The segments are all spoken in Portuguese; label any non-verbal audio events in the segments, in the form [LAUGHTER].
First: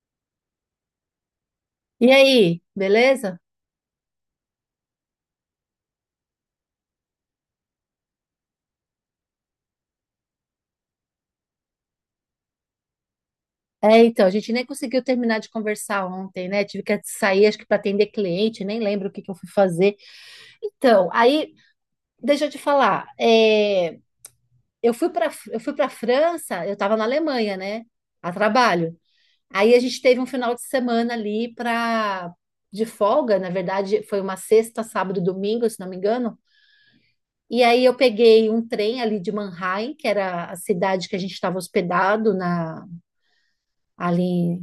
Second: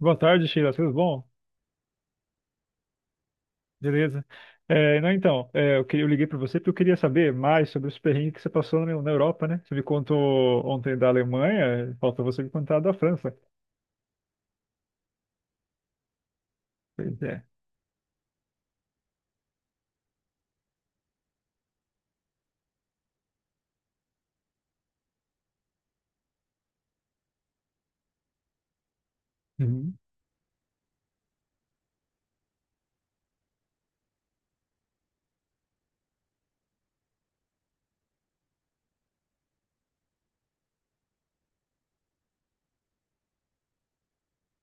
Boa tarde, Sheila. Tudo bom? E aí, beleza? Beleza. É, não, então, é, eu, queria- eu liguei para você porque eu queria saber mais sobre os perrengues que você passou na Europa, né? Você me contou ontem da Alemanha, falta você me contar da França. Então, a gente nem conseguiu terminar de conversar ontem, né? Tive que Pois é. sair, acho que para atender cliente, nem lembro o que que eu fui fazer. Então, aí, deixa eu te falar, eu fui para França, eu estava na Alemanha, né? A trabalho. Aí a Uhum. gente teve um final de semana ali para de folga, na verdade, foi uma sexta, sábado, domingo, se não me engano. E aí eu peguei um trem ali de Mannheim, que era a cidade que a gente estava hospedado na ali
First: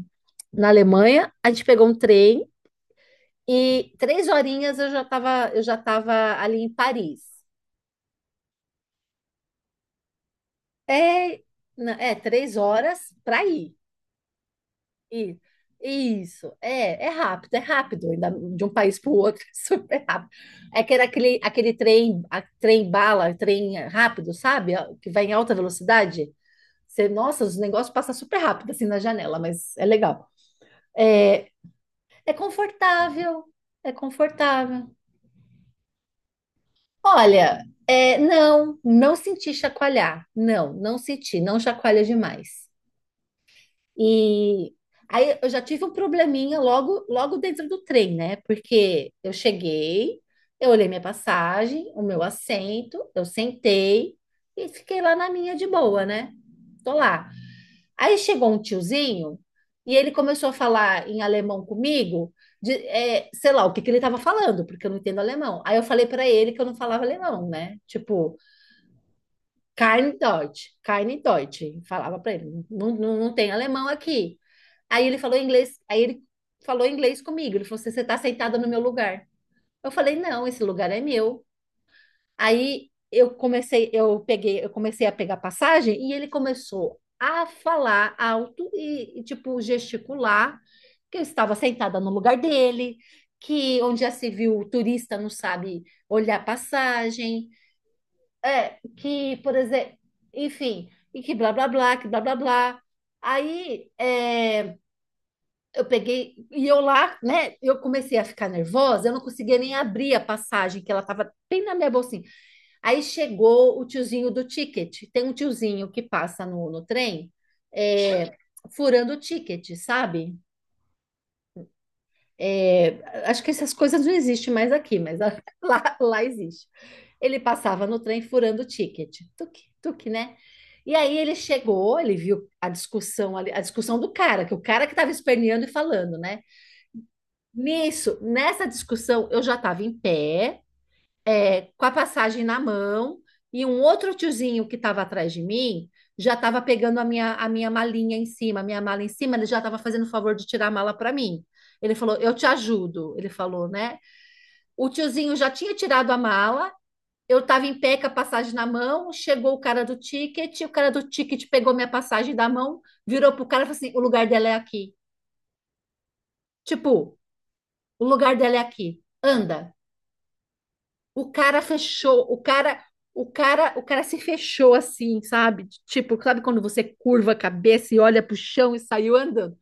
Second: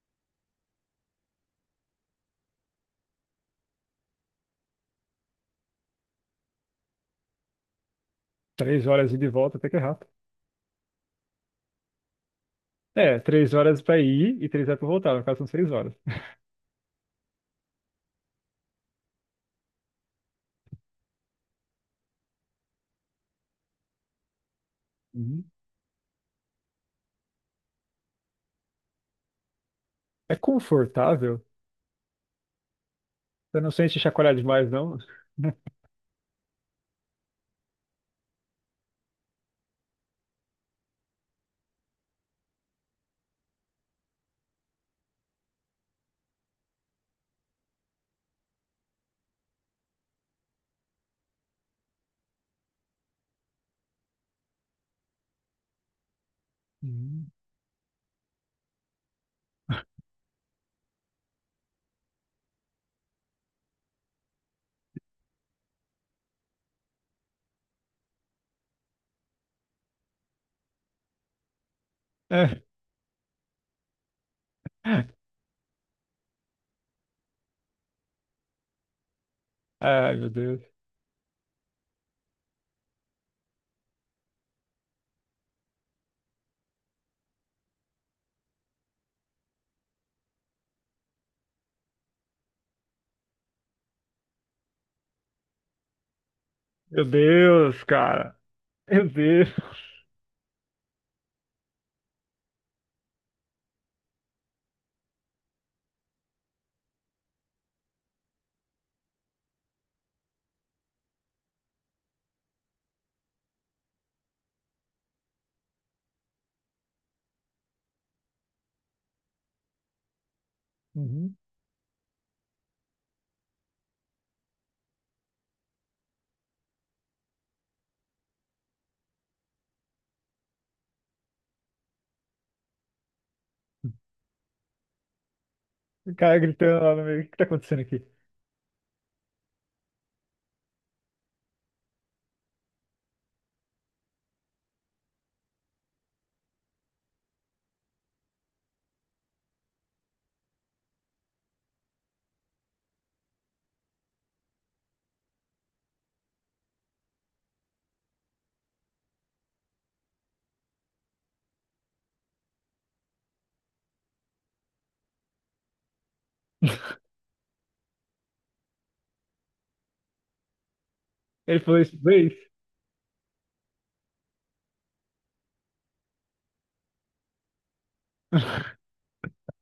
na Alemanha, a gente pegou um trem e 3 horinhas eu já estava ali em Paris. Três horas ida e volta, até que é rápido. É, é 3 horas É, para três ir. horas para ir e três horas para voltar. No E- caso, são seis horas. Isso, é rápido, ainda de um país para o outro, [LAUGHS] é super rápido. É que era aquele trem, trem bala, trem rápido, sabe? Que vai em Uhum. alta velocidade. Você, nossa, os negócios passam super rápido assim na janela, mas é legal. É confortável? É, É confortável, Você não é sente chacoalhar demais, confortável. não? [LAUGHS] Olha, não, não senti chacoalhar. Não, não senti, não chacoalha demais. E aí eu já tive um probleminha logo, logo dentro do trem, né? Porque eu cheguei, eu olhei minha passagem, o meu assento, eu sentei e fiquei lá na minha de boa, né? Tô lá. Uhum. Aí chegou um tiozinho e ele começou a falar em alemão comigo, sei lá o que que ele estava falando, porque eu não entendo alemão. Aí eu falei para ele que eu não falava alemão, né? Tipo. Keine Deutsch, keine Deutsch. Falava para ele, É. não, não, não tem alemão aqui. Aí ele falou inglês comigo. Ele falou assim, você está sentada no meu lugar. Eu Ai, falei, meu não, esse Deus. lugar é meu. Aí eu comecei a pegar passagem e ele começou a falar alto e, tipo gesticular que eu estava sentada no lugar dele, que onde já se viu o turista não sabe olhar Meu passagem, Deus, cara. Meu que, Deus. por exemplo, enfim, e que blá blá blá, que blá blá blá. Aí eu peguei e eu lá, né? Eu comecei a ficar nervosa, eu não conseguia nem abrir a passagem, que ela tava bem na minha bolsinha. Aí chegou o tiozinho do ticket. Tem um tiozinho que passa no trem, é, furando o ticket, sabe? Uhum. É, Acho que essas coisas não existem mais aqui, mas [LAUGHS] lá, lá existe. Ele passava no trem furando o ticket. Tuque, tuque, né? E aí ele chegou, ele viu a discussão ali, a discussão do cara, que o cara que estava esperneando e O falando, cara né? gritando lá no meio, o que que tá acontecendo aqui? Nisso, nessa discussão, eu já estava em pé, com a passagem na mão, e um outro tiozinho que estava atrás de mim já estava pegando a minha malinha em cima, a minha mala em cima, ele já estava fazendo o favor de tirar a mala para mim. Ele falou, eu te ajudo, ele falou, né? O tiozinho já tinha tirado a mala, eu estava em pé com a passagem na mão, chegou o cara do ticket, o cara do ticket pegou minha passagem da mão, virou pro cara e falou assim, o lugar dela é aqui. Tipo, o lugar dela é aqui, anda. O Ele cara falou isso, fechou, o Blaze, cara, o cara, o cara se fechou assim, sabe? Tipo, sabe quando você curva a cabeça e olha pro chão e saiu andando?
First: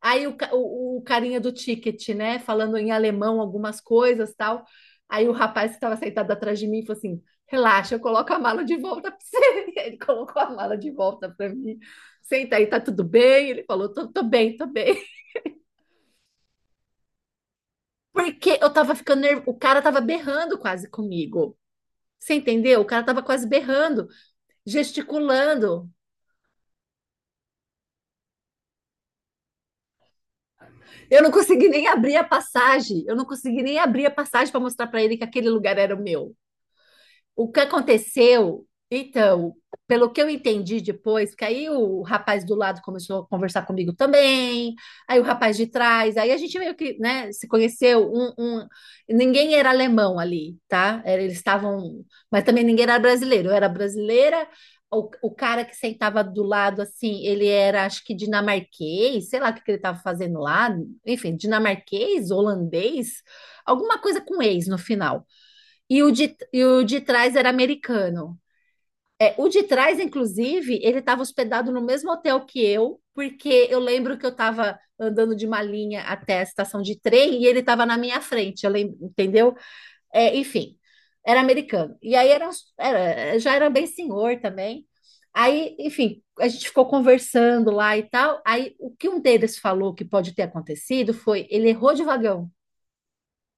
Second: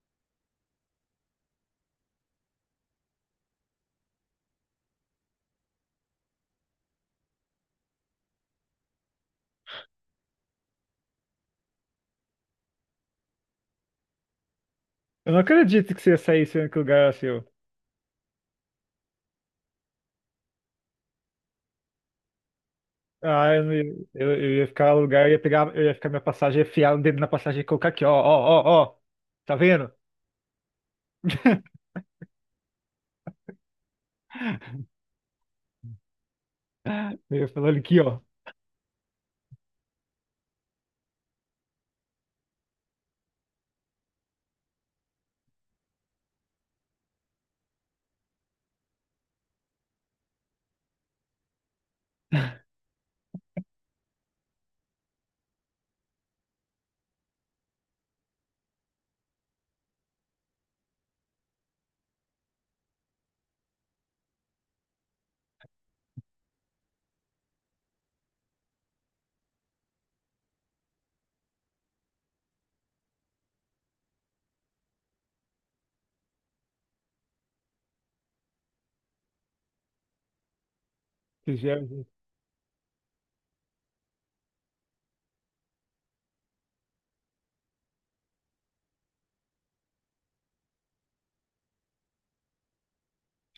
Aí o carinha do ticket, né, falando em alemão algumas coisas, tal. Aí o rapaz que estava sentado atrás de mim falou assim: "Relaxa, eu coloco a mala de volta para você". [LAUGHS] Ele colocou a mala de volta para mim. Senta aí, tá tudo bem? Ele falou: "Tô bem, tô bem". eu não acredito que você ia sair sendo que o lugar era seu. [LAUGHS] Porque eu tava ficando nervoso, o cara tava berrando quase comigo. Você entendeu? O cara tava quase Ah, eu, não ia- berrando. eu ia ficar no lugar, eu ia pegar, eu Gesticulando. ia ficar minha passagem, ia enfiar o dedo na passagem e colocar aqui, ó, ó, ó, ó. Tá vendo? Eu não consegui [LAUGHS] nem abrir a passagem. Eu não consegui nem abrir a passagem para mostrar para ele que aquele lugar era o meu. Eu O que falando aqui, ó. aconteceu, então, pelo que eu entendi depois, que aí o rapaz do lado começou a conversar comigo também, aí o rapaz de trás, aí a gente meio que, né, se conheceu, ninguém era alemão ali, tá? Eles estavam, mas também ninguém era brasileiro, eu era brasileira, o cara que sentava do lado, assim, ele era, acho que dinamarquês, sei lá o que que ele estava fazendo lá, enfim, dinamarquês, holandês, alguma coisa com ex no final. E o de trás era americano. O de trás, inclusive, ele estava hospedado no mesmo hotel que eu, porque eu lembro que eu estava andando de Malinha até a estação de trem e ele estava na minha frente, eu lembro, entendeu? Enfim, era Vocês vieram americano. junto. E aí já era bem senhor também. Aí, enfim, a gente ficou conversando lá e tal. Aí o que um deles falou que pode ter acontecido foi ele errou de vagão,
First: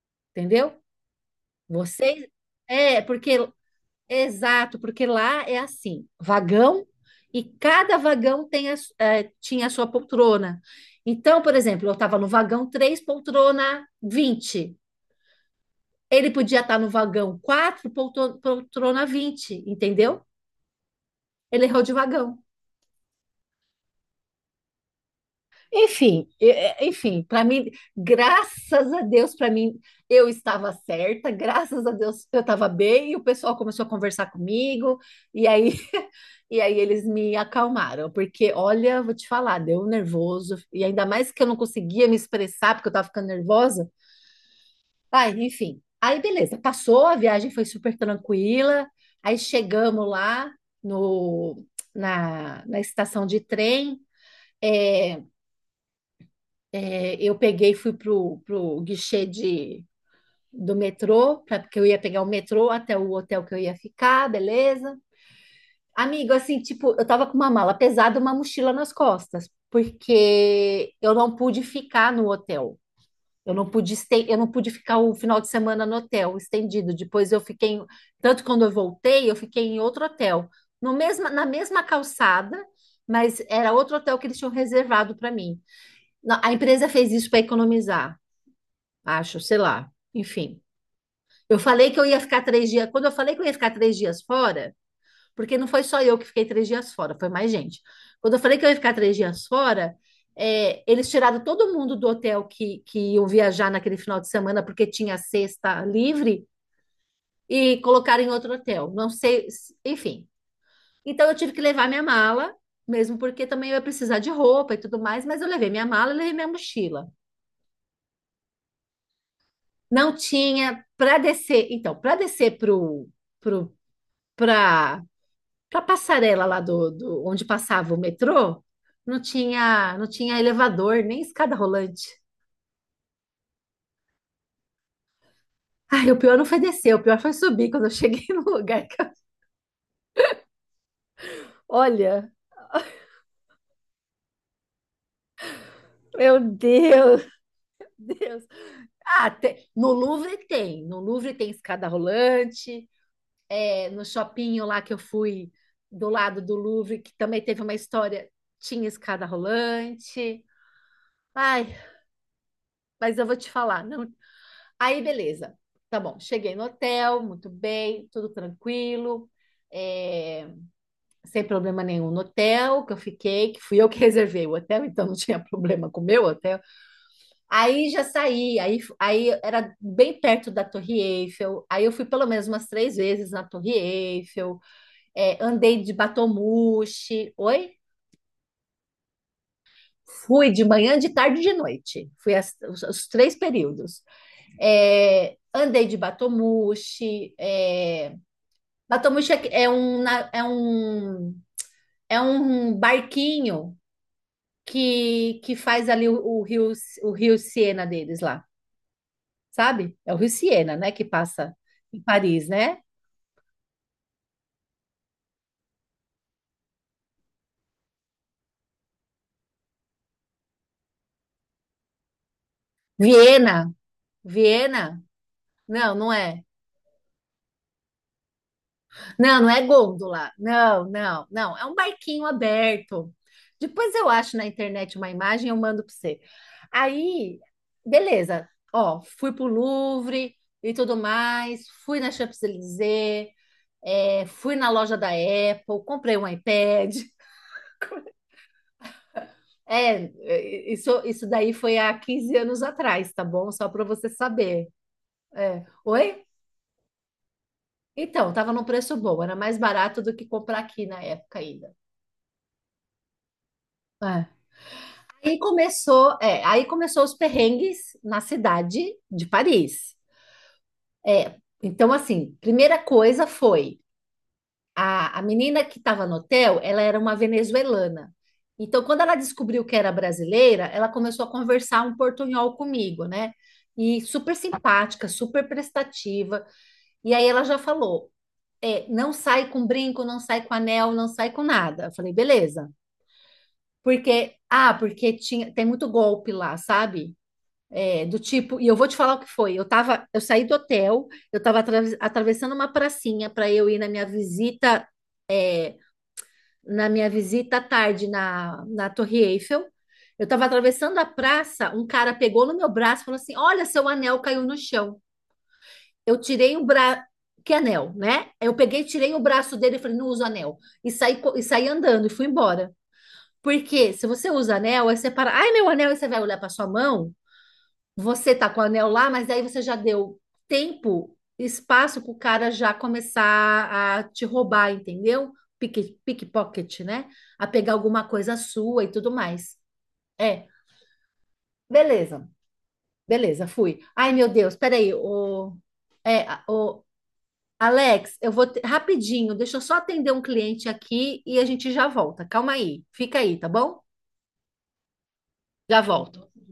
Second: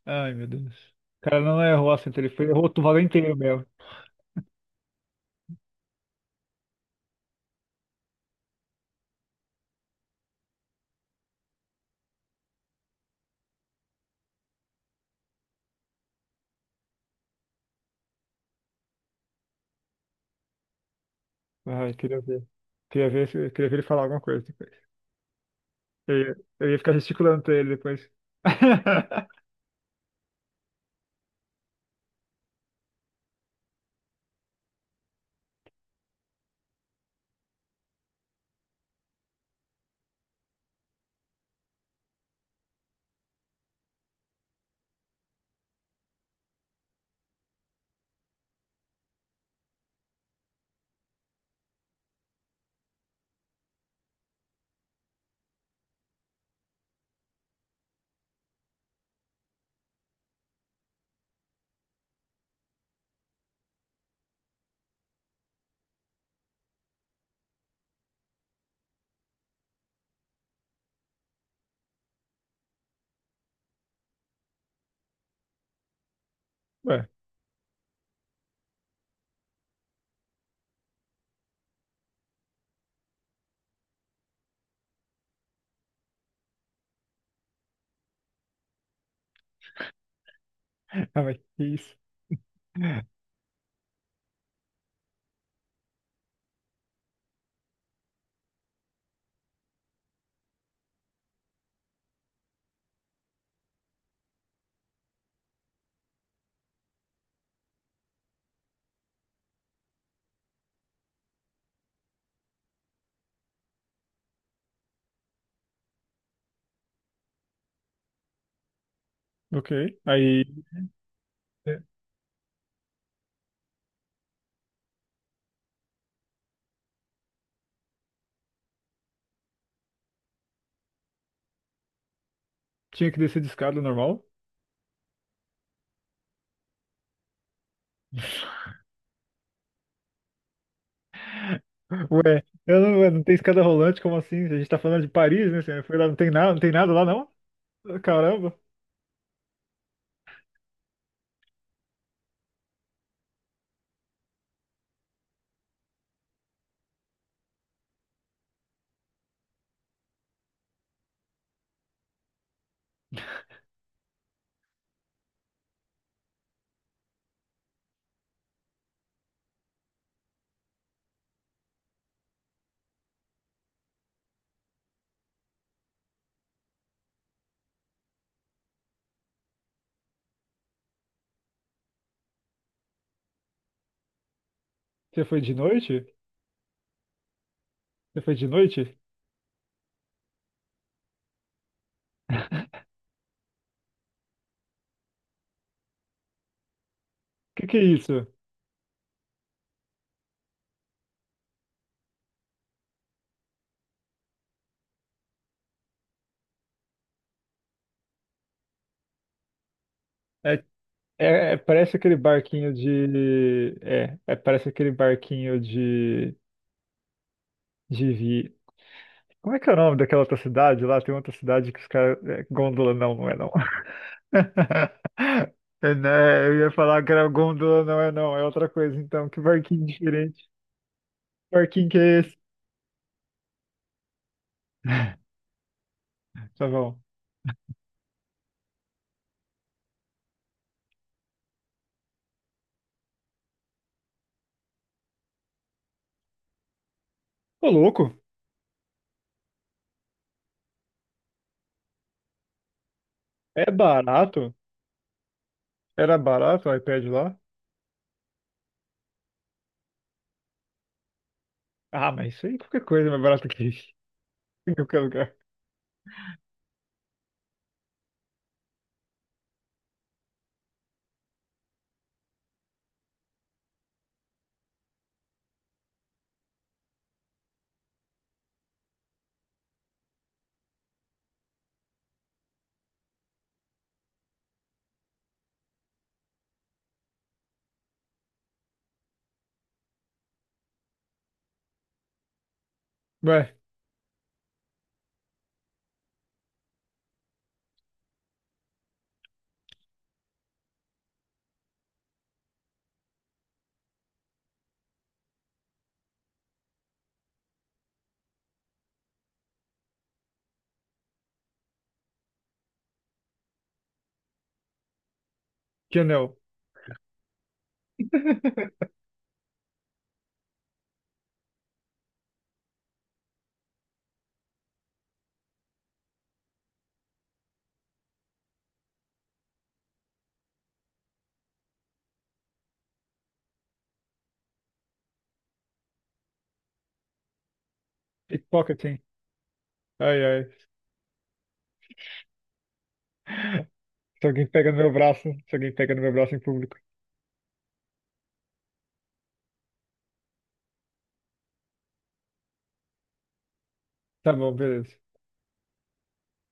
Ai, meu Deus. entendeu? O cara não errou a senta, Vocês. ele foi, errou o É, valor porque inteiro mesmo. Exato, porque lá é assim, vagão e cada vagão tem a su- eh, tinha a sua poltrona. Então, por exemplo, eu estava no vagão 3, poltrona 20. Ele podia estar no vagão 4, poltrona 20. Entendeu? Ele errou de Ai, queria vagão. ver. Queria ver ele falar alguma coisa depois. Eu Enfim, ia, eu ia ficar enfim, gesticulando para pra ele mim, depois. graças a Deus, para [LAUGHS] mim, eu estava certa, graças a Deus, eu estava bem, e o pessoal começou a conversar comigo, e aí, [LAUGHS] e aí eles me acalmaram, porque, olha, vou te falar, deu um nervoso, e ainda mais que eu não conseguia me expressar, porque eu estava ficando nervosa. Ai, enfim, aí beleza, passou, a viagem foi super tranquila, aí chegamos lá no, na, na estação de trem, é, eu peguei e fui pro guichê do metrô, porque eu ia pegar o metrô até o hotel que eu ia ficar, beleza? Amigo, assim, tipo, eu tava com uma mala pesada, uma mochila nas costas, porque eu não pude ficar no hotel. Eu não pude ficar o final de semana no hotel, estendido. Ué, Depois eu fiquei, em- tanto quando eu voltei, eu fiquei em outro hotel, no mesma, na mesma calçada, mas era outro hotel que eles tinham reservado para mim. A empresa fez isso para economizar acho, sei lá. Enfim. ah, mas Eu que falei isso? que eu ia ficar 3 dias. Quando eu falei que eu ia ficar 3 dias fora, porque não foi só eu que fiquei 3 dias fora, foi mais gente. Quando eu falei que eu ia ficar três dias fora, eles tiraram todo mundo do hotel que iam viajar naquele final de semana, porque tinha sexta livre, e colocaram em outro hotel. Não sei, enfim. Então eu tive que levar minha mala, mesmo porque também eu ia precisar de roupa e tudo mais, mas eu levei minha mala e levei minha mochila. Ok. Não Aí tinha para descer. é, Então, para descer para para para passarela lá do onde passava o metrô, não tinha elevador nem escada rolante. Tinha que descer de escada normal. Ai, o pior não foi descer, o pior foi subir quando eu cheguei [LAUGHS] no lugar. Olha, Ué, eu não, não tem escada rolante, como assim? A gente tá falando de Paris, né? Você foi lá, não tem meu nada, não tem nada lá, Deus, não? [LAUGHS] Deus. Caramba. Ah, no Louvre tem, no Louvre tem escada rolante. No shopping lá que eu fui do lado do Louvre, que também teve uma história, tinha escada rolante. Ai, mas eu vou te falar, não. Aí, beleza. Tá bom, cheguei no hotel, muito bem, tudo tranquilo, é, sem problema nenhum no hotel que eu fiquei, que fui eu que [LAUGHS] reservei o hotel, então não tinha problema com o meu hotel. Aí já saí, aí era bem perto da Torre Eiffel, aí eu fui pelo menos umas três vezes na Torre Eiffel, Você foi de andei de noite? Batomushi, oi? Você foi de noite? Fui de manhã, de tarde e de noite. Fui as- [LAUGHS] os, os três períodos. Andei de Batomushi, que é isso? Batomuxi é um barquinho que faz ali o rio Siena deles lá, sabe? É o rio É, Siena, né? Que é- passa é- parece em aquele Paris, barquinho né? de. É, é, parece aquele barquinho de. De, vi- Como é que é o nome daquela outra cidade lá? Tem outra cidade que os caras. É, Gôndola não, não é não. Viena, Viena. [LAUGHS] É, Não, não é. né? Eu ia falar que era Gôndola, não é não. É outra coisa então. Que Não, não é barquinho gôndola. diferente. Não, não, não. Que É um Barquinho que é barquinho esse? aberto. Depois eu acho na internet uma [LAUGHS] imagem e eu mando para você. Tá bom. Aí, beleza. Ó, fui pro Louvre e tudo mais. Fui na Champs-Élysées. Fui na loja da Apple. Comprei um iPad. [LAUGHS] Ô, louco. É, isso daí foi há 15 anos atrás, tá bom? Só É para você barato? saber. É. Era Oi? barato o iPad lá? Então, tava num preço bom. Era mais barato do que comprar aqui na época ainda. Ah, mas isso aí qualquer coisa é mais barato que isso. [LAUGHS] Em qualquer lugar. Aí começou os perrengues na cidade de Paris. É, então, assim, primeira coisa foi a menina que estava no hotel, ela era uma venezuelana. Então, quando ela descobriu que era brasileira, ela começou a conversar um portunhol comigo, né? E super simpática, super prestativa. E aí ela já falou: não sai com brinco, não sai com anel, não sai com nada. Eu falei, beleza. Ué, Porque tinha, tem muito golpe lá, sabe? Do tipo, e eu vou te falar o que foi. Eu saí do hotel, eu estava atravessando uma pracinha para eu ir na minha visita à tarde na Torre Eiffel. Eu estava atravessando a praça, um cara pegou no meu braço e falou assim: "Olha, seu anel caiu no chão". que Eu anel. tirei o braço, que anel, né? Eu peguei, [LAUGHS] tirei o braço dele e falei: "Não uso anel". E saí andando e fui embora. Porque se você usa anel, aí você para, ai, meu anel, e você vai olhar para sua mão, você tá com o anel lá, mas aí você já deu tempo, espaço para o cara já começar a te roubar, entendeu? Pickpocket, né? A pegar alguma coisa sua e Pickpocketing. tudo mais. Ai, ai. É, Beleza, beleza, fui. Ai, Se meu alguém Deus, pega no meu peraí, braço, se alguém pega no meu braço em público. o Alex, eu vou rapidinho, deixa eu só atender um cliente aqui e a gente já volta. Calma aí, fica aí, tá bom? Tá bom, beleza. Já volto.